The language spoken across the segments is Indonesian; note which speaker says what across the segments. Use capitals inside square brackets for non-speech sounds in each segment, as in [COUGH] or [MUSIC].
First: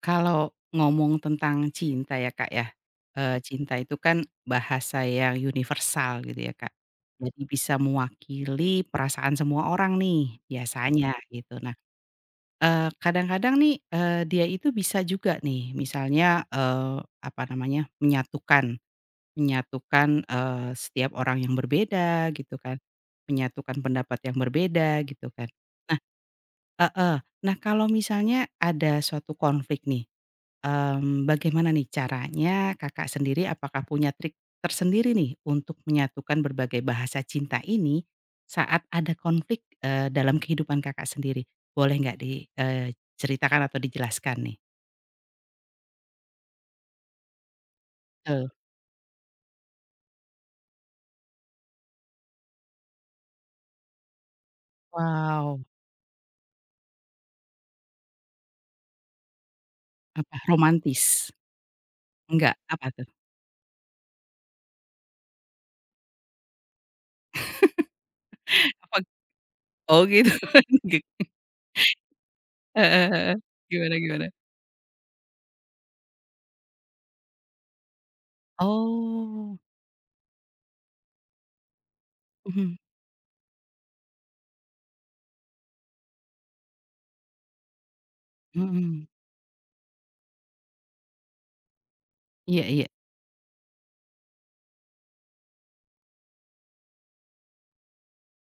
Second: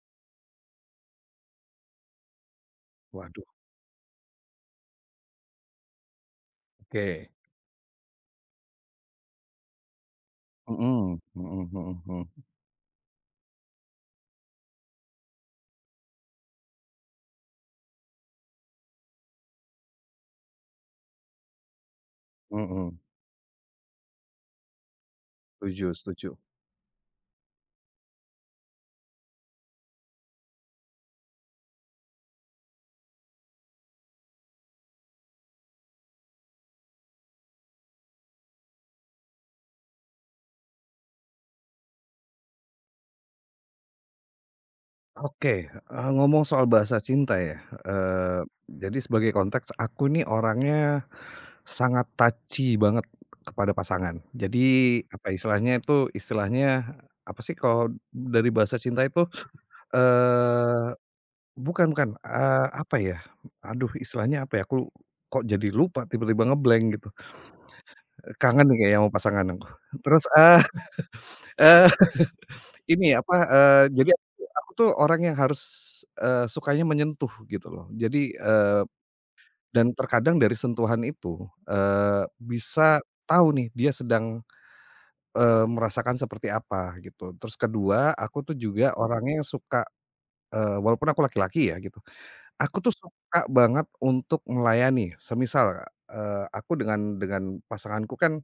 Speaker 1: Kalau ngomong tentang cinta ya, Kak, ya,
Speaker 2: Waduh,
Speaker 1: cinta itu kan bahasa yang universal gitu ya, Kak.
Speaker 2: oke.
Speaker 1: Jadi bisa mewakili perasaan semua orang nih biasanya
Speaker 2: Mhm,
Speaker 1: gitu. Nah,
Speaker 2: mhm mhm
Speaker 1: kadang-kadang nih, dia itu bisa juga nih misalnya, apa namanya, menyatukan menyatukan, setiap orang yang berbeda gitu
Speaker 2: mhm,
Speaker 1: kan,
Speaker 2: mhm,
Speaker 1: menyatukan pendapat yang berbeda gitu kan.
Speaker 2: setuju setuju.
Speaker 1: Nah, heeh, nah kalau misalnya ada suatu konflik nih, bagaimana nih caranya Kakak sendiri apakah punya trik tersendiri nih untuk menyatukan berbagai bahasa cinta ini saat ada konflik, dalam kehidupan Kakak sendiri? Boleh nggak diceritakan atau dijelaskan nih?
Speaker 2: Oke, ngomong soal bahasa cinta ya, eee,
Speaker 1: Betul.
Speaker 2: jadi sebagai konteks aku nih orangnya sangat touchy banget kepada pasangan. Jadi apa
Speaker 1: Wow,
Speaker 2: istilahnya itu, istilahnya apa sih kalau dari bahasa cinta itu,
Speaker 1: apa
Speaker 2: eee,
Speaker 1: romantis?
Speaker 2: bukan bukan,
Speaker 1: Enggak, apa
Speaker 2: apa
Speaker 1: tuh?
Speaker 2: ya, aduh istilahnya apa ya, aku kok jadi lupa tiba-tiba gitu, kangen nih
Speaker 1: Apa
Speaker 2: kayaknya sama pasangan aku.
Speaker 1: oh
Speaker 2: Terus,
Speaker 1: gitu.
Speaker 2: eee,
Speaker 1: [LAUGHS] Gik
Speaker 2: eee
Speaker 1: heeh
Speaker 2: Ini apa,
Speaker 1: heeh. Gimana
Speaker 2: jadi
Speaker 1: gimana?
Speaker 2: aku tuh orang yang harus, sukanya menyentuh gitu loh. Jadi,
Speaker 1: Oh,
Speaker 2: dan terkadang dari sentuhan itu,
Speaker 1: mhm
Speaker 2: bisa tahu nih dia sedang, merasakan seperti apa gitu. Terus kedua, aku tuh juga
Speaker 1: mhm.
Speaker 2: orangnya yang suka, walaupun aku laki-laki ya gitu,
Speaker 1: Iya
Speaker 2: aku
Speaker 1: iya,
Speaker 2: tuh suka banget untuk melayani. Semisal, aku dengan pasanganku kan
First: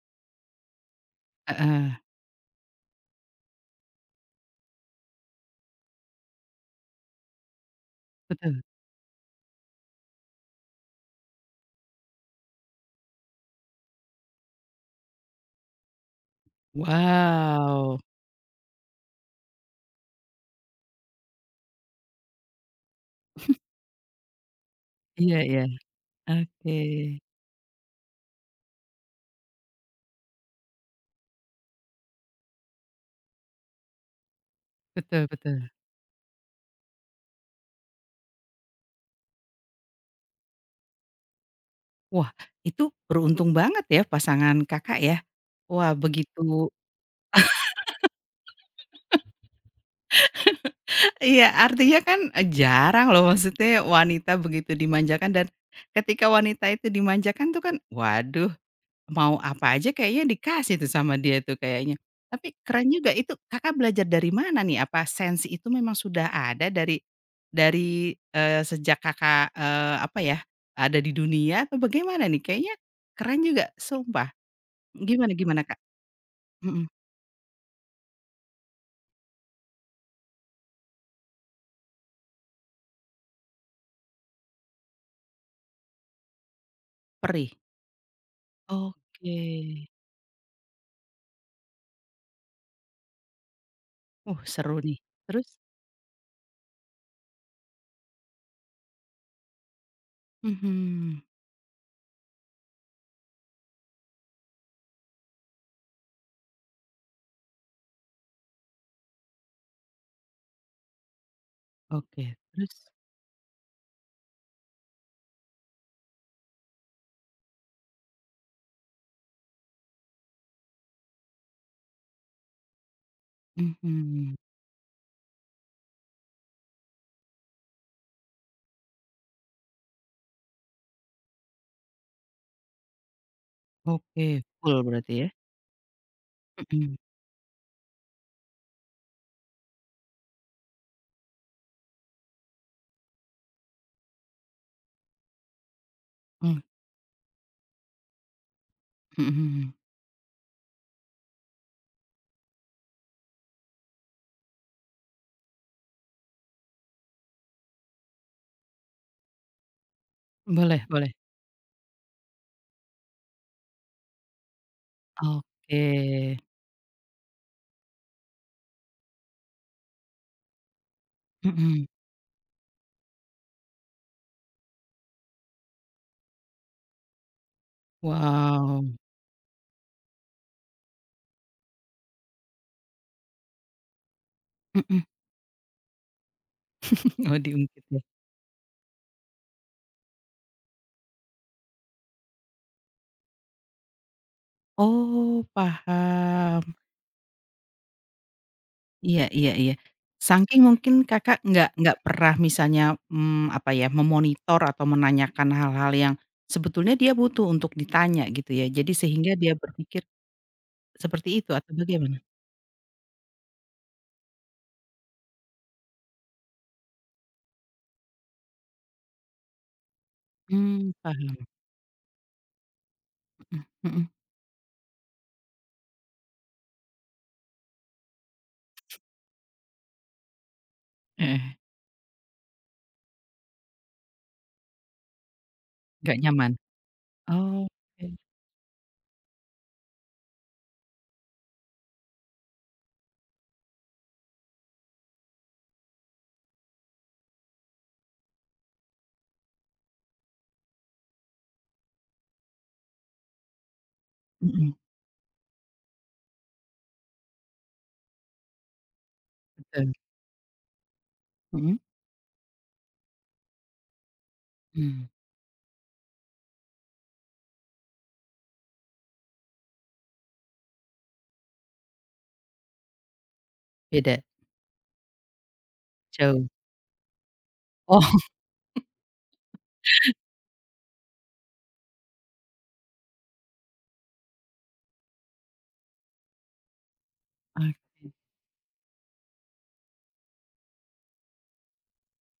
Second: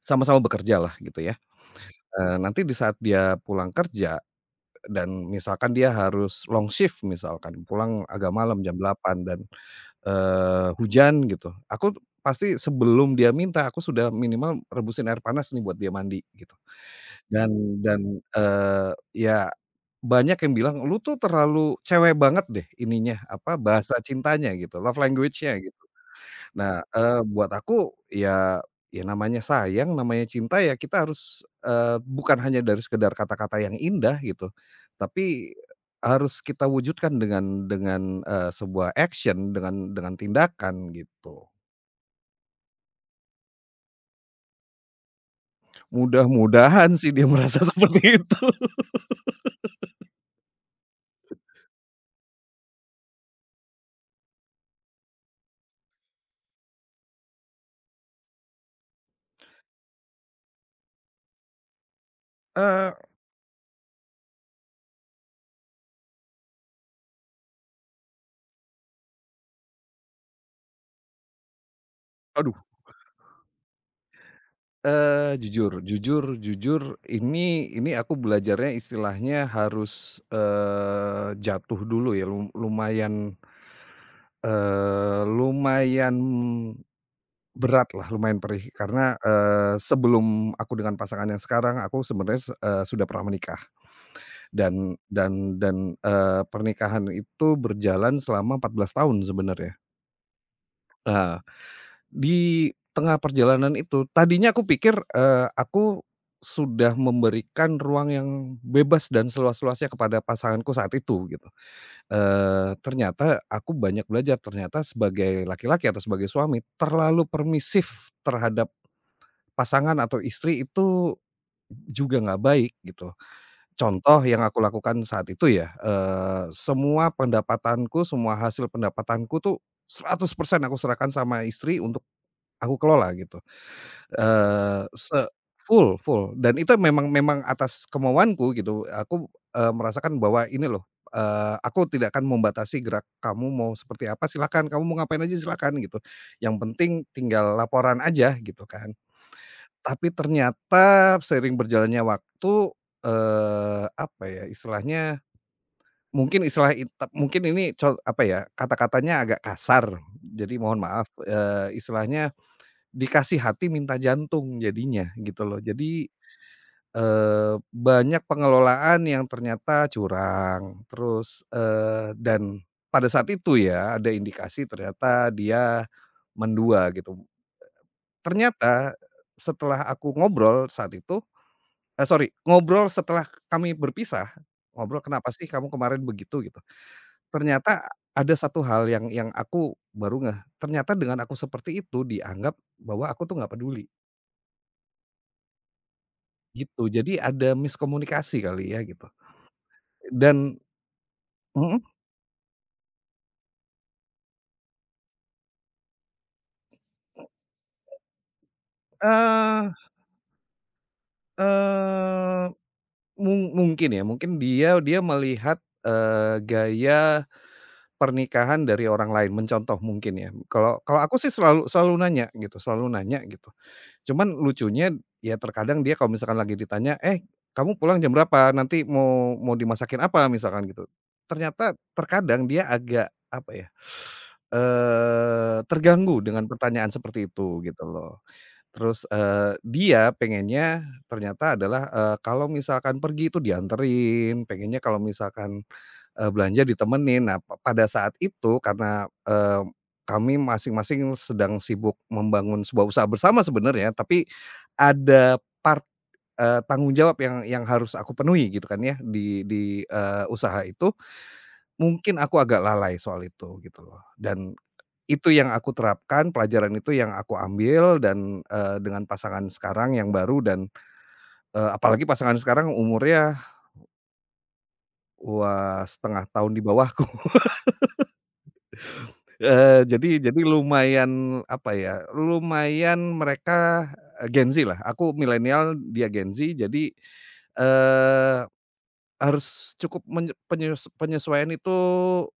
Speaker 2: sama-sama bekerja lah gitu ya,
Speaker 1: heeh,
Speaker 2: nanti di saat dia pulang kerja. Dan misalkan dia harus long shift misalkan, pulang agak
Speaker 1: betul.
Speaker 2: malam jam 8 dan, hujan gitu, aku pasti sebelum dia minta, aku sudah minimal rebusin air panas nih buat dia mandi gitu. Dan
Speaker 1: Wow,
Speaker 2: dan, ya banyak yang bilang, "Lu tuh terlalu cewek banget deh ininya, apa, bahasa cintanya gitu, love
Speaker 1: iya
Speaker 2: language-nya
Speaker 1: iya,
Speaker 2: gitu."
Speaker 1: oke.
Speaker 2: Nah, buat aku ya ya namanya sayang, namanya cinta ya kita harus, bukan hanya dari sekedar kata-kata yang indah gitu,
Speaker 1: Betul
Speaker 2: tapi
Speaker 1: betul.
Speaker 2: harus kita wujudkan dengan sebuah action, dengan tindakan gitu.
Speaker 1: Wah, itu beruntung banget ya pasangan Kakak ya. Wah begitu.
Speaker 2: Mudah-mudahan sih dia [LAUGHS] merasa seperti itu.
Speaker 1: [LAUGHS] Iya, artinya kan, jarang loh maksudnya wanita begitu dimanjakan, dan ketika wanita itu dimanjakan tuh kan, waduh, mau apa aja kayaknya dikasih tuh sama dia tuh kayaknya. Tapi keren
Speaker 2: Eee,
Speaker 1: juga itu. Kakak belajar dari mana nih? Apa sense itu memang sudah ada dari, sejak Kakak, apa ya, ada di dunia atau bagaimana nih?
Speaker 2: aduh,
Speaker 1: Kayaknya keren juga sumpah. Gimana gimana
Speaker 2: jujur
Speaker 1: Kak?
Speaker 2: jujur jujur
Speaker 1: Mhm.
Speaker 2: ini aku belajarnya istilahnya harus, jatuh dulu ya lumayan. Lumayan
Speaker 1: Perih?
Speaker 2: berat lah lumayan perih karena,
Speaker 1: Oke.
Speaker 2: sebelum aku dengan pasangan yang sekarang aku sebenarnya sudah pernah menikah
Speaker 1: Seru
Speaker 2: dan
Speaker 1: nih. Terus?
Speaker 2: dan dan, eee, pernikahan itu berjalan selama 14 tahun sebenarnya.
Speaker 1: Mhm.
Speaker 2: Nah, di tengah perjalanan itu tadinya aku pikir, aku sudah memberikan ruang yang bebas dan seluas-luasnya kepada pasanganku saat itu gitu.
Speaker 1: Oke, terus?
Speaker 2: Ternyata aku banyak belajar, ternyata sebagai laki-laki atau sebagai suami terlalu permisif terhadap pasangan atau istri itu juga nggak baik gitu. Contoh
Speaker 1: Mhm.
Speaker 2: yang aku lakukan saat itu ya, semua pendapatanku, semua hasil pendapatanku tuh 100% aku serahkan sama istri untuk aku kelola gitu.
Speaker 1: Oke, full
Speaker 2: Eee,
Speaker 1: berarti ya?
Speaker 2: se full full dan itu
Speaker 1: Mhm,
Speaker 2: memang memang atas kemauanku gitu, aku, merasakan bahwa ini loh, aku tidak akan membatasi gerak kamu mau seperti apa silakan kamu mau ngapain aja silakan gitu, yang
Speaker 1: mmm,
Speaker 2: penting tinggal laporan aja gitu kan.
Speaker 1: mhm.
Speaker 2: Tapi ternyata seiring berjalannya waktu, apa ya istilahnya, mungkin istilah it mungkin ini apa ya, kata-katanya agak kasar, jadi mohon
Speaker 1: Boleh
Speaker 2: maaf,
Speaker 1: boleh.
Speaker 2: istilahnya dikasih hati minta jantung jadinya gitu loh. Jadi,
Speaker 1: Oke,
Speaker 2: banyak pengelolaan yang ternyata curang terus,
Speaker 1: mhm.
Speaker 2: dan pada saat itu ya ada indikasi ternyata dia mendua gitu.
Speaker 1: Wow.
Speaker 2: Ternyata setelah aku ngobrol saat itu, eh, sorry ngobrol setelah kami berpisah, ngobrol,
Speaker 1: Mhm.
Speaker 2: "Kenapa sih kamu kemarin begitu?" Gitu.
Speaker 1: [LAUGHS] Oh, diungkit
Speaker 2: Ternyata
Speaker 1: ya?
Speaker 2: ada satu hal yang aku baru ngeh, ternyata dengan aku seperti itu dianggap bahwa aku tuh nggak peduli.
Speaker 1: Oh, paham.
Speaker 2: Gitu, jadi ada miskomunikasi kali ya gitu
Speaker 1: Iya iya iya.
Speaker 2: dan
Speaker 1: Saking mungkin Kakak nggak
Speaker 2: mhm,
Speaker 1: nggak pernah misalnya, apa ya, memonitor atau menanyakan hal-hal yang sebetulnya dia butuh untuk ditanya gitu ya. Jadi sehingga dia
Speaker 2: eee
Speaker 1: berpikir seperti itu atau bagaimana?
Speaker 2: eee, mungkin ya, mungkin dia dia melihat, gaya pernikahan dari orang lain, mencontoh mungkin ya. Kalau
Speaker 1: Mmm,
Speaker 2: kalau aku sih
Speaker 1: paham,
Speaker 2: selalu selalu nanya gitu selalu nanya gitu.
Speaker 1: mhm mhm.
Speaker 2: Cuman lucunya ya terkadang dia kalau misalkan lagi ditanya, "Eh, kamu pulang jam berapa? Nanti mau mau dimasakin apa?" Misalkan gitu.
Speaker 1: Heeh,
Speaker 2: Ternyata terkadang dia agak apa ya,
Speaker 1: nggak
Speaker 2: terganggu dengan
Speaker 1: nyaman.
Speaker 2: pertanyaan seperti itu gitu
Speaker 1: Oke,
Speaker 2: loh. Terus, dia pengennya ternyata adalah, kalau misalkan pergi itu dianterin, pengennya kalau misalkan belanja ditemenin. Nah, pada saat itu karena, kami masing-masing sedang sibuk membangun sebuah usaha bersama sebenarnya, tapi
Speaker 1: mhm,
Speaker 2: ada part, tanggung jawab yang harus aku penuhi gitu kan ya di di,
Speaker 1: betul,
Speaker 2: eee, usaha itu.
Speaker 1: mhm?
Speaker 2: Mungkin aku agak lalai soal itu gitu loh, dan
Speaker 1: Mmm.
Speaker 2: itu yang aku terapkan, pelajaran itu yang aku ambil dan, dengan pasangan sekarang yang baru dan, apalagi pasangan sekarang umurnya,
Speaker 1: Beda,
Speaker 2: wah, setengah
Speaker 1: jauh.
Speaker 2: tahun di bawahku.
Speaker 1: Oh. [LAUGHS]
Speaker 2: Eee, jadi lumayan, apa ya, lumayan mereka, Gen Z lah, aku milenial, dia Gen Z, jadi,
Speaker 1: Oke.
Speaker 2: eee, harus cukup menye penyes penyesuaian itu,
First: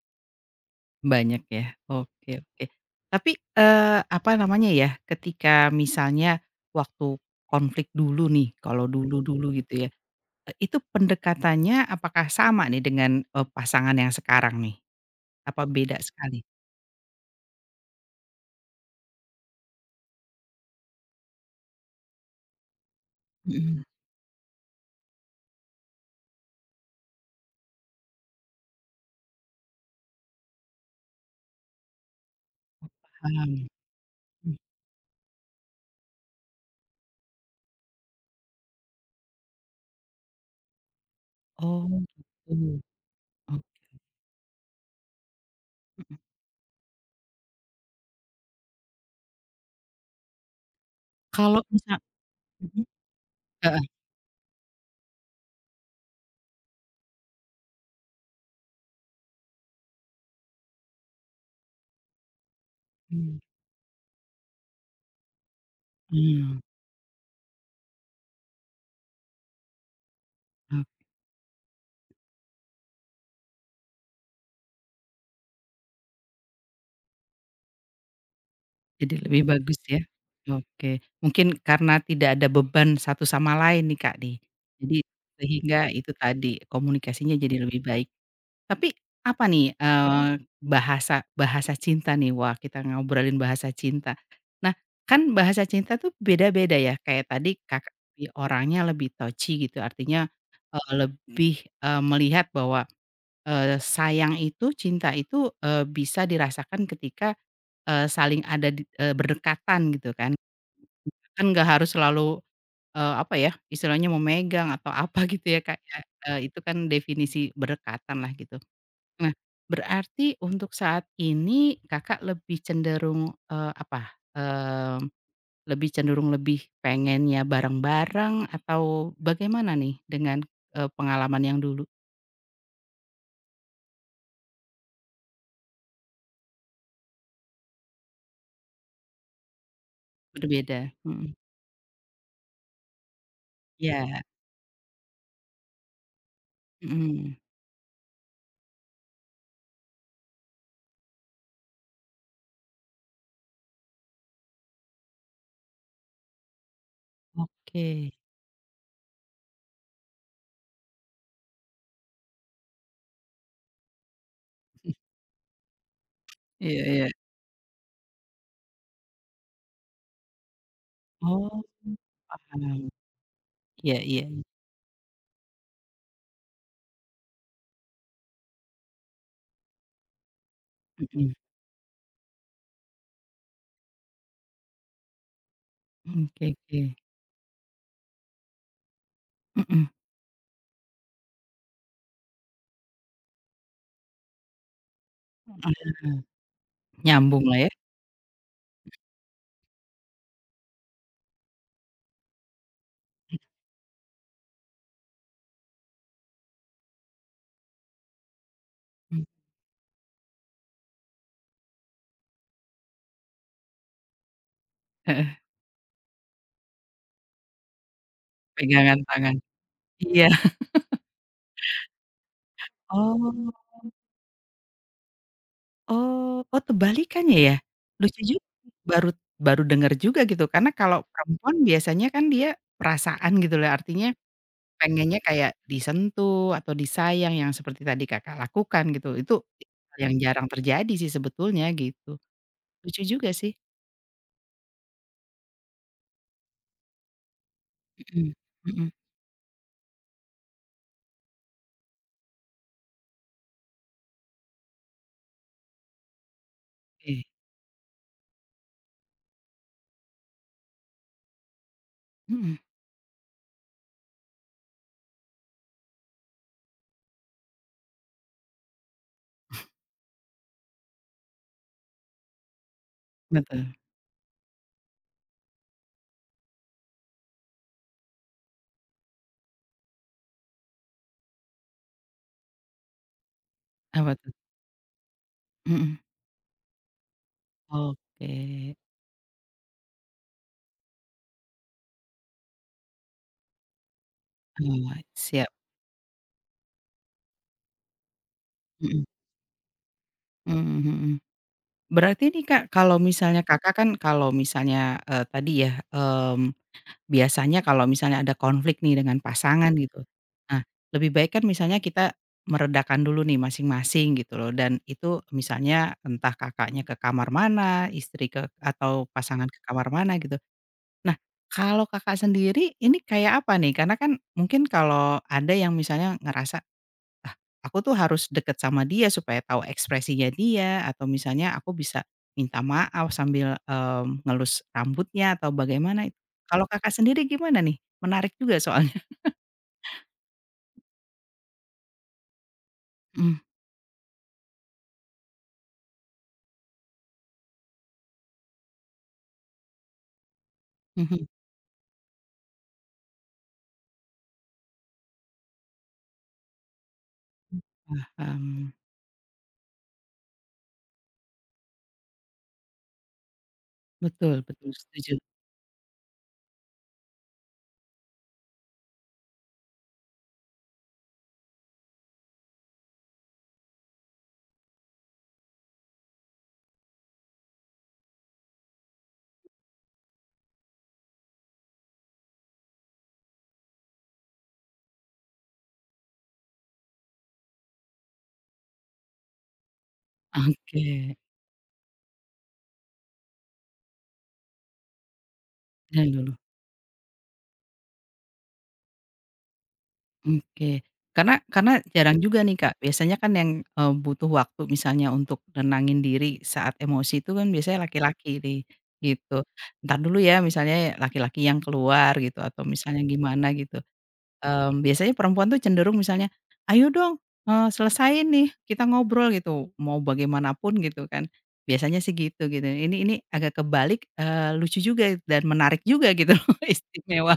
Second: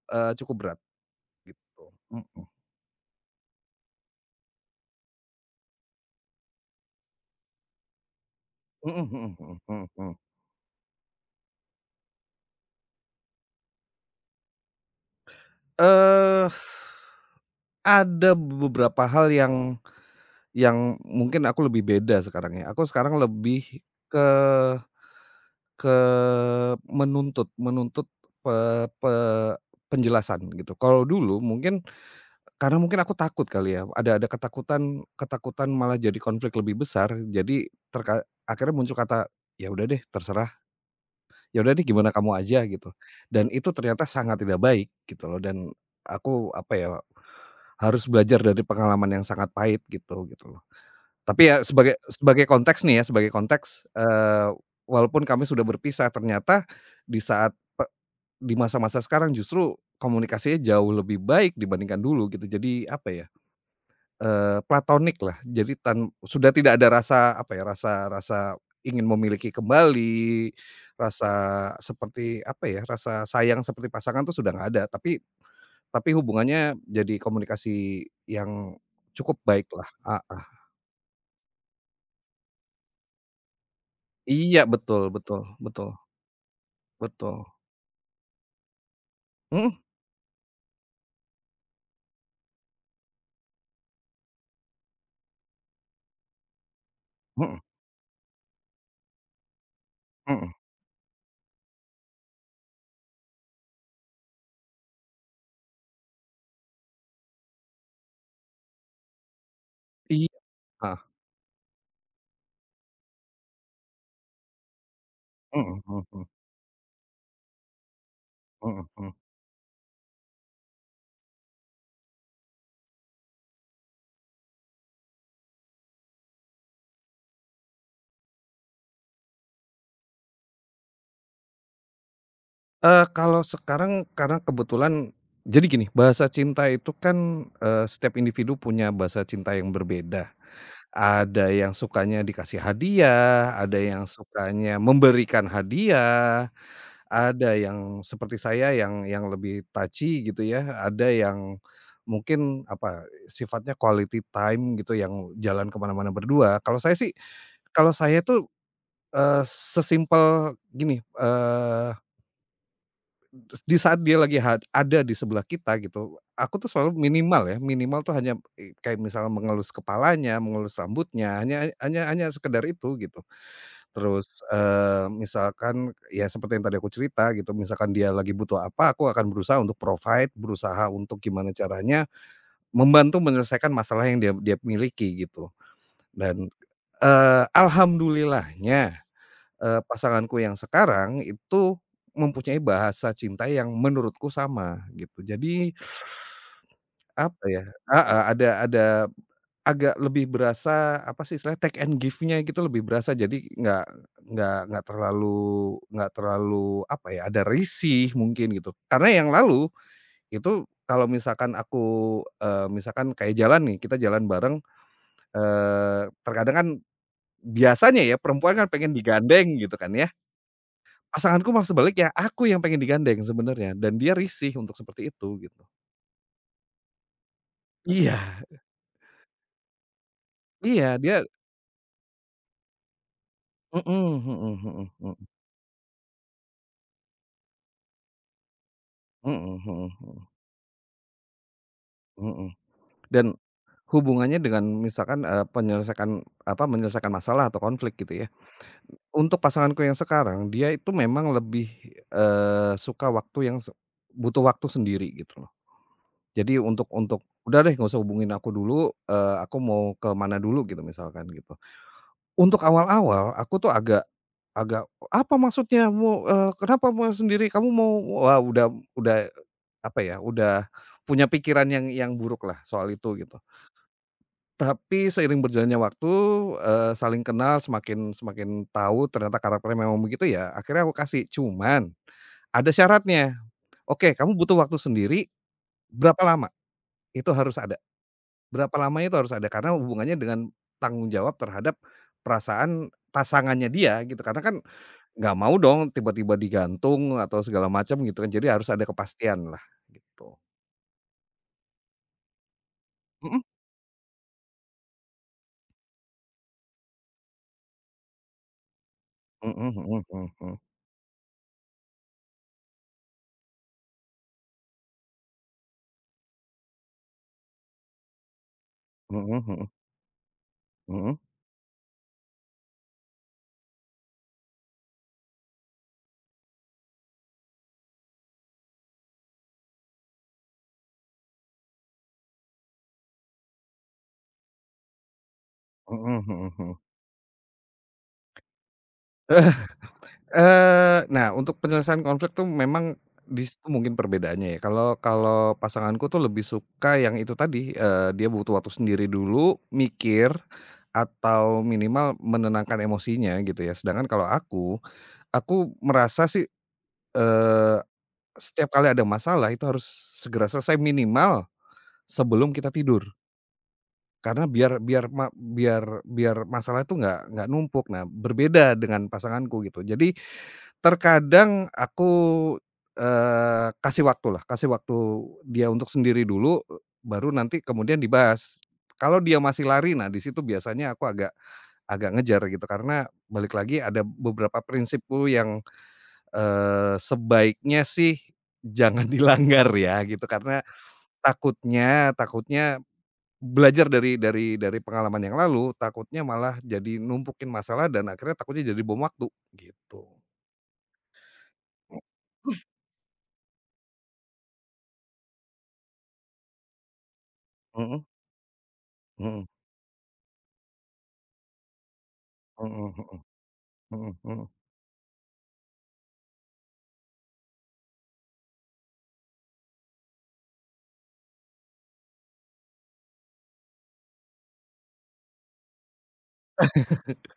Speaker 2: cukup berat
Speaker 1: Banyak ya?
Speaker 2: gitu.
Speaker 1: Oke
Speaker 2: Mhm.
Speaker 1: oke. Tapi, apa namanya ya, ketika misalnya waktu konflik dulu nih, kalau
Speaker 2: Mhm mhm
Speaker 1: dulu-dulu
Speaker 2: mhm mhm
Speaker 1: gitu ya,
Speaker 2: mhm.
Speaker 1: itu pendekatannya apakah sama nih dengan, pasangan yang sekarang nih? Apa beda sekali?
Speaker 2: Eh, ada beberapa hal yang mungkin aku lebih beda sekarang ya, aku sekarang
Speaker 1: Mhm,
Speaker 2: lebih ke Ke menuntut menuntut pe pe penjelasan gitu. Kalau dulu mungkin karena mungkin aku takut
Speaker 1: paham,
Speaker 2: kali ya, ada
Speaker 1: mmm.
Speaker 2: ketakutan ketakutan malah jadi konflik lebih besar, jadi akhirnya muncul kata, "Ya udah deh terserah, ya udah deh
Speaker 1: Oh,
Speaker 2: gimana kamu aja,"
Speaker 1: gitu.
Speaker 2: gitu. Dan itu
Speaker 1: Ok.
Speaker 2: ternyata sangat tidak baik gitu loh dan aku apa ya, harus belajar dari pengalaman yang sangat pahit gitu, gitu loh. Tapi ya
Speaker 1: Kalau bisa,
Speaker 2: sebagai sebagai konteks
Speaker 1: mhm,
Speaker 2: nih ya, sebagai
Speaker 1: heeh,
Speaker 2: konteks, walaupun kami sudah berpisah ternyata di saat di masa-masa sekarang justru komunikasinya jauh lebih baik dibandingkan dulu gitu. Jadi apa ya,
Speaker 1: mmm,
Speaker 2: platonik lah. Jadi sudah
Speaker 1: mmm,
Speaker 2: tidak ada rasa apa ya, rasa rasa ingin memiliki kembali,
Speaker 1: ok,
Speaker 2: rasa seperti apa ya, rasa sayang seperti pasangan tuh sudah nggak ada. Tapi hubungannya jadi komunikasi yang
Speaker 1: jadi
Speaker 2: cukup
Speaker 1: lebih
Speaker 2: baik
Speaker 1: bagus
Speaker 2: lah,
Speaker 1: ya?
Speaker 2: heeh.
Speaker 1: Oke, mungkin karena tidak ada beban satu sama lain nih, Kak, nih.
Speaker 2: Iya,
Speaker 1: Jadi
Speaker 2: betul betul
Speaker 1: sehingga
Speaker 2: betul,
Speaker 1: itu tadi, komunikasinya
Speaker 2: betul.
Speaker 1: jadi lebih baik. Tapi apa nih,
Speaker 2: Mhm
Speaker 1: bahasa bahasa cinta nih, wah kita ngobrolin bahasa cinta. Nah, kan bahasa cinta tuh beda-beda ya, kayak tadi
Speaker 2: mhm
Speaker 1: Kakak, si orangnya lebih touchy gitu, artinya,
Speaker 2: mhm.
Speaker 1: lebih, melihat bahwa sayang itu, cinta itu, bisa dirasakan ketika, saling ada di berdekatan gitu
Speaker 2: Iya,
Speaker 1: kan.
Speaker 2: heeh,
Speaker 1: Kan nggak harus selalu, apa ya, istilahnya memegang atau apa [LAUGHS] gitu ya, Kak,
Speaker 2: mhm
Speaker 1: ya,
Speaker 2: mhm
Speaker 1: itu kan definisi berdekatan lah gitu.
Speaker 2: mhm mhm.
Speaker 1: Nah, berarti untuk saat ini Kakak lebih cenderung, apa, mmm, lebih cenderung lebih pengennya bareng-bareng atau bagaimana nih dengan, pengalaman yang dulu?
Speaker 2: Kalau sekarang karena kebetulan jadi gini, bahasa cinta itu kan, setiap individu punya bahasa cinta yang berbeda.
Speaker 1: Berbeda, mhm.
Speaker 2: Ada yang sukanya dikasih hadiah, ada yang
Speaker 1: Iya,
Speaker 2: sukanya memberikan hadiah,
Speaker 1: mhm.
Speaker 2: ada yang seperti saya yang lebih touchy gitu ya, ada yang mungkin apa, sifatnya quality time gitu yang jalan ke mana-mana berdua. Kalau saya sih
Speaker 1: Oke.
Speaker 2: kalau saya tuh, sesimpel gini, terus di saat dia lagi ada di sebelah kita gitu, aku tuh
Speaker 1: Iya
Speaker 2: selalu
Speaker 1: iya.
Speaker 2: minimal ya, minimal tuh hanya, kayak misalnya mengelus kepalanya, mengelus rambutnya,
Speaker 1: Oh,
Speaker 2: hanya hanya hanya sekedar
Speaker 1: paham.
Speaker 2: itu gitu.
Speaker 1: Iya iya
Speaker 2: Terus,
Speaker 1: iya.
Speaker 2: misalkan ya seperti yang tadi aku cerita gitu, misalkan dia lagi butuh apa, aku akan berusaha untuk provide, berusaha untuk
Speaker 1: Mhm.
Speaker 2: gimana caranya membantu menyelesaikan masalah yang dia dia miliki gitu.
Speaker 1: Oke
Speaker 2: Dan,
Speaker 1: oke.
Speaker 2: alhamdulillahnya
Speaker 1: Mhm.
Speaker 2: pasanganku yang sekarang itu mempunyai bahasa cinta yang menurutku sama gitu. Jadi
Speaker 1: Heeh.
Speaker 2: apa
Speaker 1: Nyambunglah
Speaker 2: ya
Speaker 1: ya.
Speaker 2: heeh, ada agak lebih berasa apa sih istilahnya take and give-nya gitu lebih berasa jadi nggak terlalu apa ya, ada risih mungkin gitu. Karena
Speaker 1: Mhm.
Speaker 2: yang lalu itu kalau misalkan aku, misalkan kayak jalan nih, kita jalan bareng,
Speaker 1: Heeh,
Speaker 2: terkadang kan biasanya ya perempuan kan pengen
Speaker 1: pegangan tangan.
Speaker 2: digandeng gitu kan ya.
Speaker 1: Iya.
Speaker 2: Pasanganku malah sebaliknya, aku yang pengen digandeng
Speaker 1: Oh
Speaker 2: sebenarnya dan dia risih untuk seperti itu gitu.
Speaker 1: oh oh, kebalikannya ya?
Speaker 2: Iya.
Speaker 1: Lucu juga sih, baru baru dengar juga gitu karena
Speaker 2: Iya
Speaker 1: kalau
Speaker 2: dia,
Speaker 1: perempuan biasanya kan dia perasaan gitu loh,
Speaker 2: mhm
Speaker 1: artinya
Speaker 2: mhm mhm mhm
Speaker 1: pengennya kayak disentuh atau disayang yang seperti tadi Kakak lakukan gitu, itu
Speaker 2: mhm mhm
Speaker 1: yang jarang terjadi sih sebetulnya gitu.
Speaker 2: mhm mhm,
Speaker 1: Lucu
Speaker 2: dan
Speaker 1: juga sih.
Speaker 2: hubungannya dengan misalkan, penyelesaikan apa, menyelesaikan masalah atau konflik gitu ya.
Speaker 1: Mhm, mhm.
Speaker 2: Untuk pasanganku yang sekarang dia itu memang lebih, suka waktu yang butuh waktu sendiri gitu loh. Jadi untuk,
Speaker 1: Oke.
Speaker 2: "Udah deh nggak usah hubungin aku dulu, eee, aku mau ke mana dulu," gitu misalkan gitu.
Speaker 1: Mhm,
Speaker 2: Untuk awal-awal aku tuh agak agak, "Apa maksudnya mau eee, kenapa mau sendiri? Kamu mau" wah udah apa ya, udah punya pikiran yang buruk lah soal itu gitu.
Speaker 1: betul.
Speaker 2: Tapi seiring berjalannya waktu, saling kenal semakin semakin tahu ternyata karakternya memang begitu ya akhirnya aku kasih, cuman ada syaratnya,
Speaker 1: Apa
Speaker 2: "Oke
Speaker 1: tuh?
Speaker 2: kamu butuh waktu sendiri,
Speaker 1: Mhm.
Speaker 2: berapa lama?" Itu harus ada,
Speaker 1: Oke.
Speaker 2: berapa lamanya itu harus ada karena hubungannya dengan tanggung jawab terhadap perasaan pasangannya dia gitu. Karena kan
Speaker 1: Oh,
Speaker 2: nggak
Speaker 1: siap.
Speaker 2: mau dong tiba-tiba digantung atau segala macam gitu kan, jadi harus ada
Speaker 1: Mhm,
Speaker 2: kepastian lah gitu.
Speaker 1: mhm mhm. Berarti nih, Kak, kalau
Speaker 2: Mhm.
Speaker 1: misalnya Kakak kan kalau misalnya, tadi ya, mmm, biasanya kalau misalnya ada konflik nih dengan
Speaker 2: Mhm
Speaker 1: pasangan
Speaker 2: mhm
Speaker 1: gitu.
Speaker 2: mhm mhm.
Speaker 1: Nah, lebih baik kan misalnya kita meredakan dulu nih masing-masing gitu loh dan itu misalnya entah Kakaknya ke kamar mana, istri ke atau
Speaker 2: Mhm
Speaker 1: pasangan ke
Speaker 2: mhm.
Speaker 1: kamar mana gitu. Nah,
Speaker 2: Mhm.
Speaker 1: kalau Kakak sendiri ini kayak apa nih? Karena kan mungkin kalau ada yang misalnya ngerasa, "Aku tuh harus deket sama dia supaya tahu ekspresinya dia," atau misalnya, "Aku bisa minta maaf sambil, ngelus rambutnya," atau
Speaker 2: Mhm
Speaker 1: bagaimana itu.
Speaker 2: mhm
Speaker 1: Kalau
Speaker 2: mhm.
Speaker 1: Kakak sendiri gimana nih? Menarik juga soalnya.
Speaker 2: Nah untuk penyelesaian konflik tuh memang di
Speaker 1: Mhm
Speaker 2: situ mungkin perbedaannya ya, kalau kalau pasanganku tuh lebih suka yang itu tadi, dia butuh waktu sendiri dulu, mikir,
Speaker 1: mhm,
Speaker 2: atau minimal menenangkan emosinya gitu ya. Sedangkan kalau aku merasa sih, eee setiap
Speaker 1: paham.
Speaker 2: kali ada masalah itu harus segera selesai minimal sebelum kita tidur.
Speaker 1: Betul
Speaker 2: Karena
Speaker 1: betul,
Speaker 2: biar biar
Speaker 1: setuju.
Speaker 2: ma biar biar masalah itu nggak numpuk. Nah, berbeda dengan pasanganku gitu. Jadi terkadang aku, kasih waktu dia untuk sendiri dulu, baru nanti kemudian dibahas. Kalau dia masih lari, nah di situ biasanya aku agak agak ngejar gitu, karena balik lagi ada beberapa prinsipku yang sebaiknya sih jangan [LAUGHS] dilanggar ya gitu, karena
Speaker 1: Oke,
Speaker 2: takutnya takutnya belajar dari dari pengalaman yang lalu,
Speaker 1: dari
Speaker 2: takutnya
Speaker 1: dulu.
Speaker 2: malah jadi numpukin masalah dan akhirnya takutnya jadi bom waktu gitu.
Speaker 1: Oke. Karena jarang juga nih, Kak, biasanya kan yang, butuh waktu misalnya untuk nenangin diri saat emosi itu kan biasanya
Speaker 2: Mhm
Speaker 1: laki-laki nih, gitu.
Speaker 2: mhm
Speaker 1: "Entar dulu ya," misalnya laki-laki yang keluar gitu atau
Speaker 2: mhm
Speaker 1: misalnya
Speaker 2: mhm
Speaker 1: gimana gitu.
Speaker 2: mhm mhm mhm.
Speaker 1: Mmm, biasanya perempuan tuh cenderung misalnya, "Ayo dong, selesaiin nih, kita ngobrol," gitu, mau bagaimanapun gitu kan. Biasanya sih gitu gitu. Ini agak kebalik, lucu juga dan menarik juga gitu loh, [LAUGHS] istimewa.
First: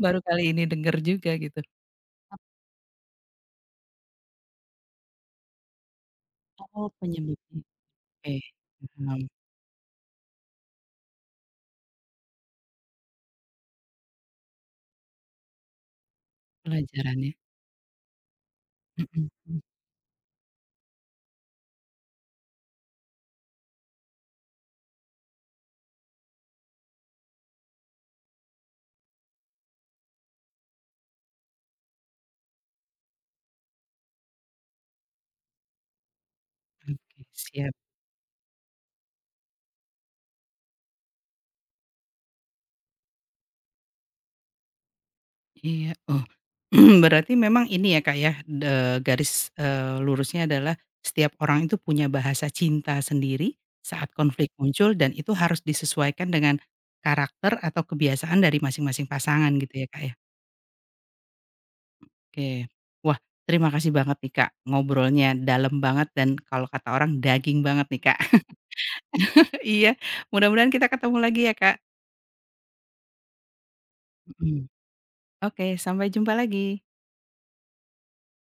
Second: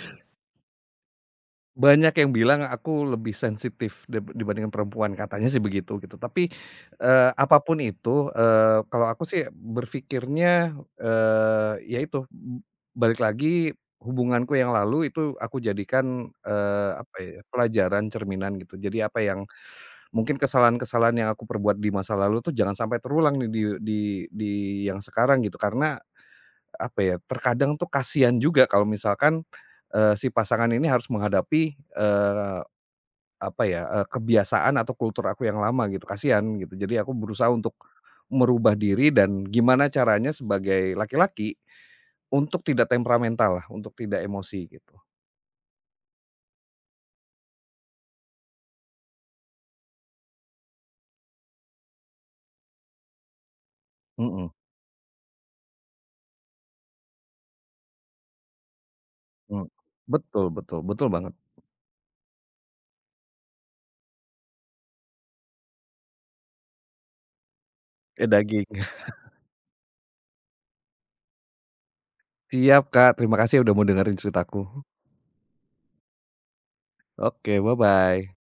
Speaker 1: Baru kali ini denger juga gitu.
Speaker 2: Banyak yang bilang aku lebih sensitif dibandingkan perempuan, katanya sih begitu gitu. Tapi,
Speaker 1: Oh,
Speaker 2: apa
Speaker 1: penyebabnya.
Speaker 2: itu,
Speaker 1: Oke,
Speaker 2: kalau
Speaker 1: paham,
Speaker 2: aku sih berpikirnya, ya itu, balik lagi hubunganku yang lalu itu aku jadikan, apa
Speaker 1: pelajarannya,
Speaker 2: ya, pelajaran cerminan gitu. Jadi apa
Speaker 1: mhm
Speaker 2: yang
Speaker 1: mhm,
Speaker 2: mungkin kesalahan-kesalahan yang aku perbuat di masa lalu tuh jangan sampai terulang nih di yang sekarang gitu. Karena apa ya, terkadang tuh kasihan juga kalau misalkan, si pasangan ini harus menghadapi, apa ya, kebiasaan atau kultur aku yang lama gitu, kasihan gitu. Jadi aku
Speaker 1: oke
Speaker 2: berusaha untuk
Speaker 1: siap,
Speaker 2: merubah diri dan gimana caranya sebagai laki-laki untuk tidak temperamental lah untuk tidak emosi gitu.
Speaker 1: iya, oh, [CLEARS THROAT] berarti memang ini ya Kak ya, garis, lurusnya adalah setiap orang itu punya bahasa cinta sendiri saat
Speaker 2: Mhm,
Speaker 1: konflik muncul dan itu harus disesuaikan dengan karakter atau kebiasaan dari masing-masing pasangan
Speaker 2: mhm.
Speaker 1: gitu ya Kak ya?
Speaker 2: Betul betul, betul banget.
Speaker 1: Oke, wah terima kasih banget nih Kak, ngobrolnya dalam banget dan kalau kata orang daging banget nih Kak,
Speaker 2: Eh, daging.
Speaker 1: [LAUGHS] iya, mudah-mudahan kita ketemu lagi ya Kak,
Speaker 2: Siap Kak, terima kasih udah mau dengerin
Speaker 1: mhm,
Speaker 2: ceritaku.
Speaker 1: oke sampai jumpa lagi.
Speaker 2: Oke, bye-bye.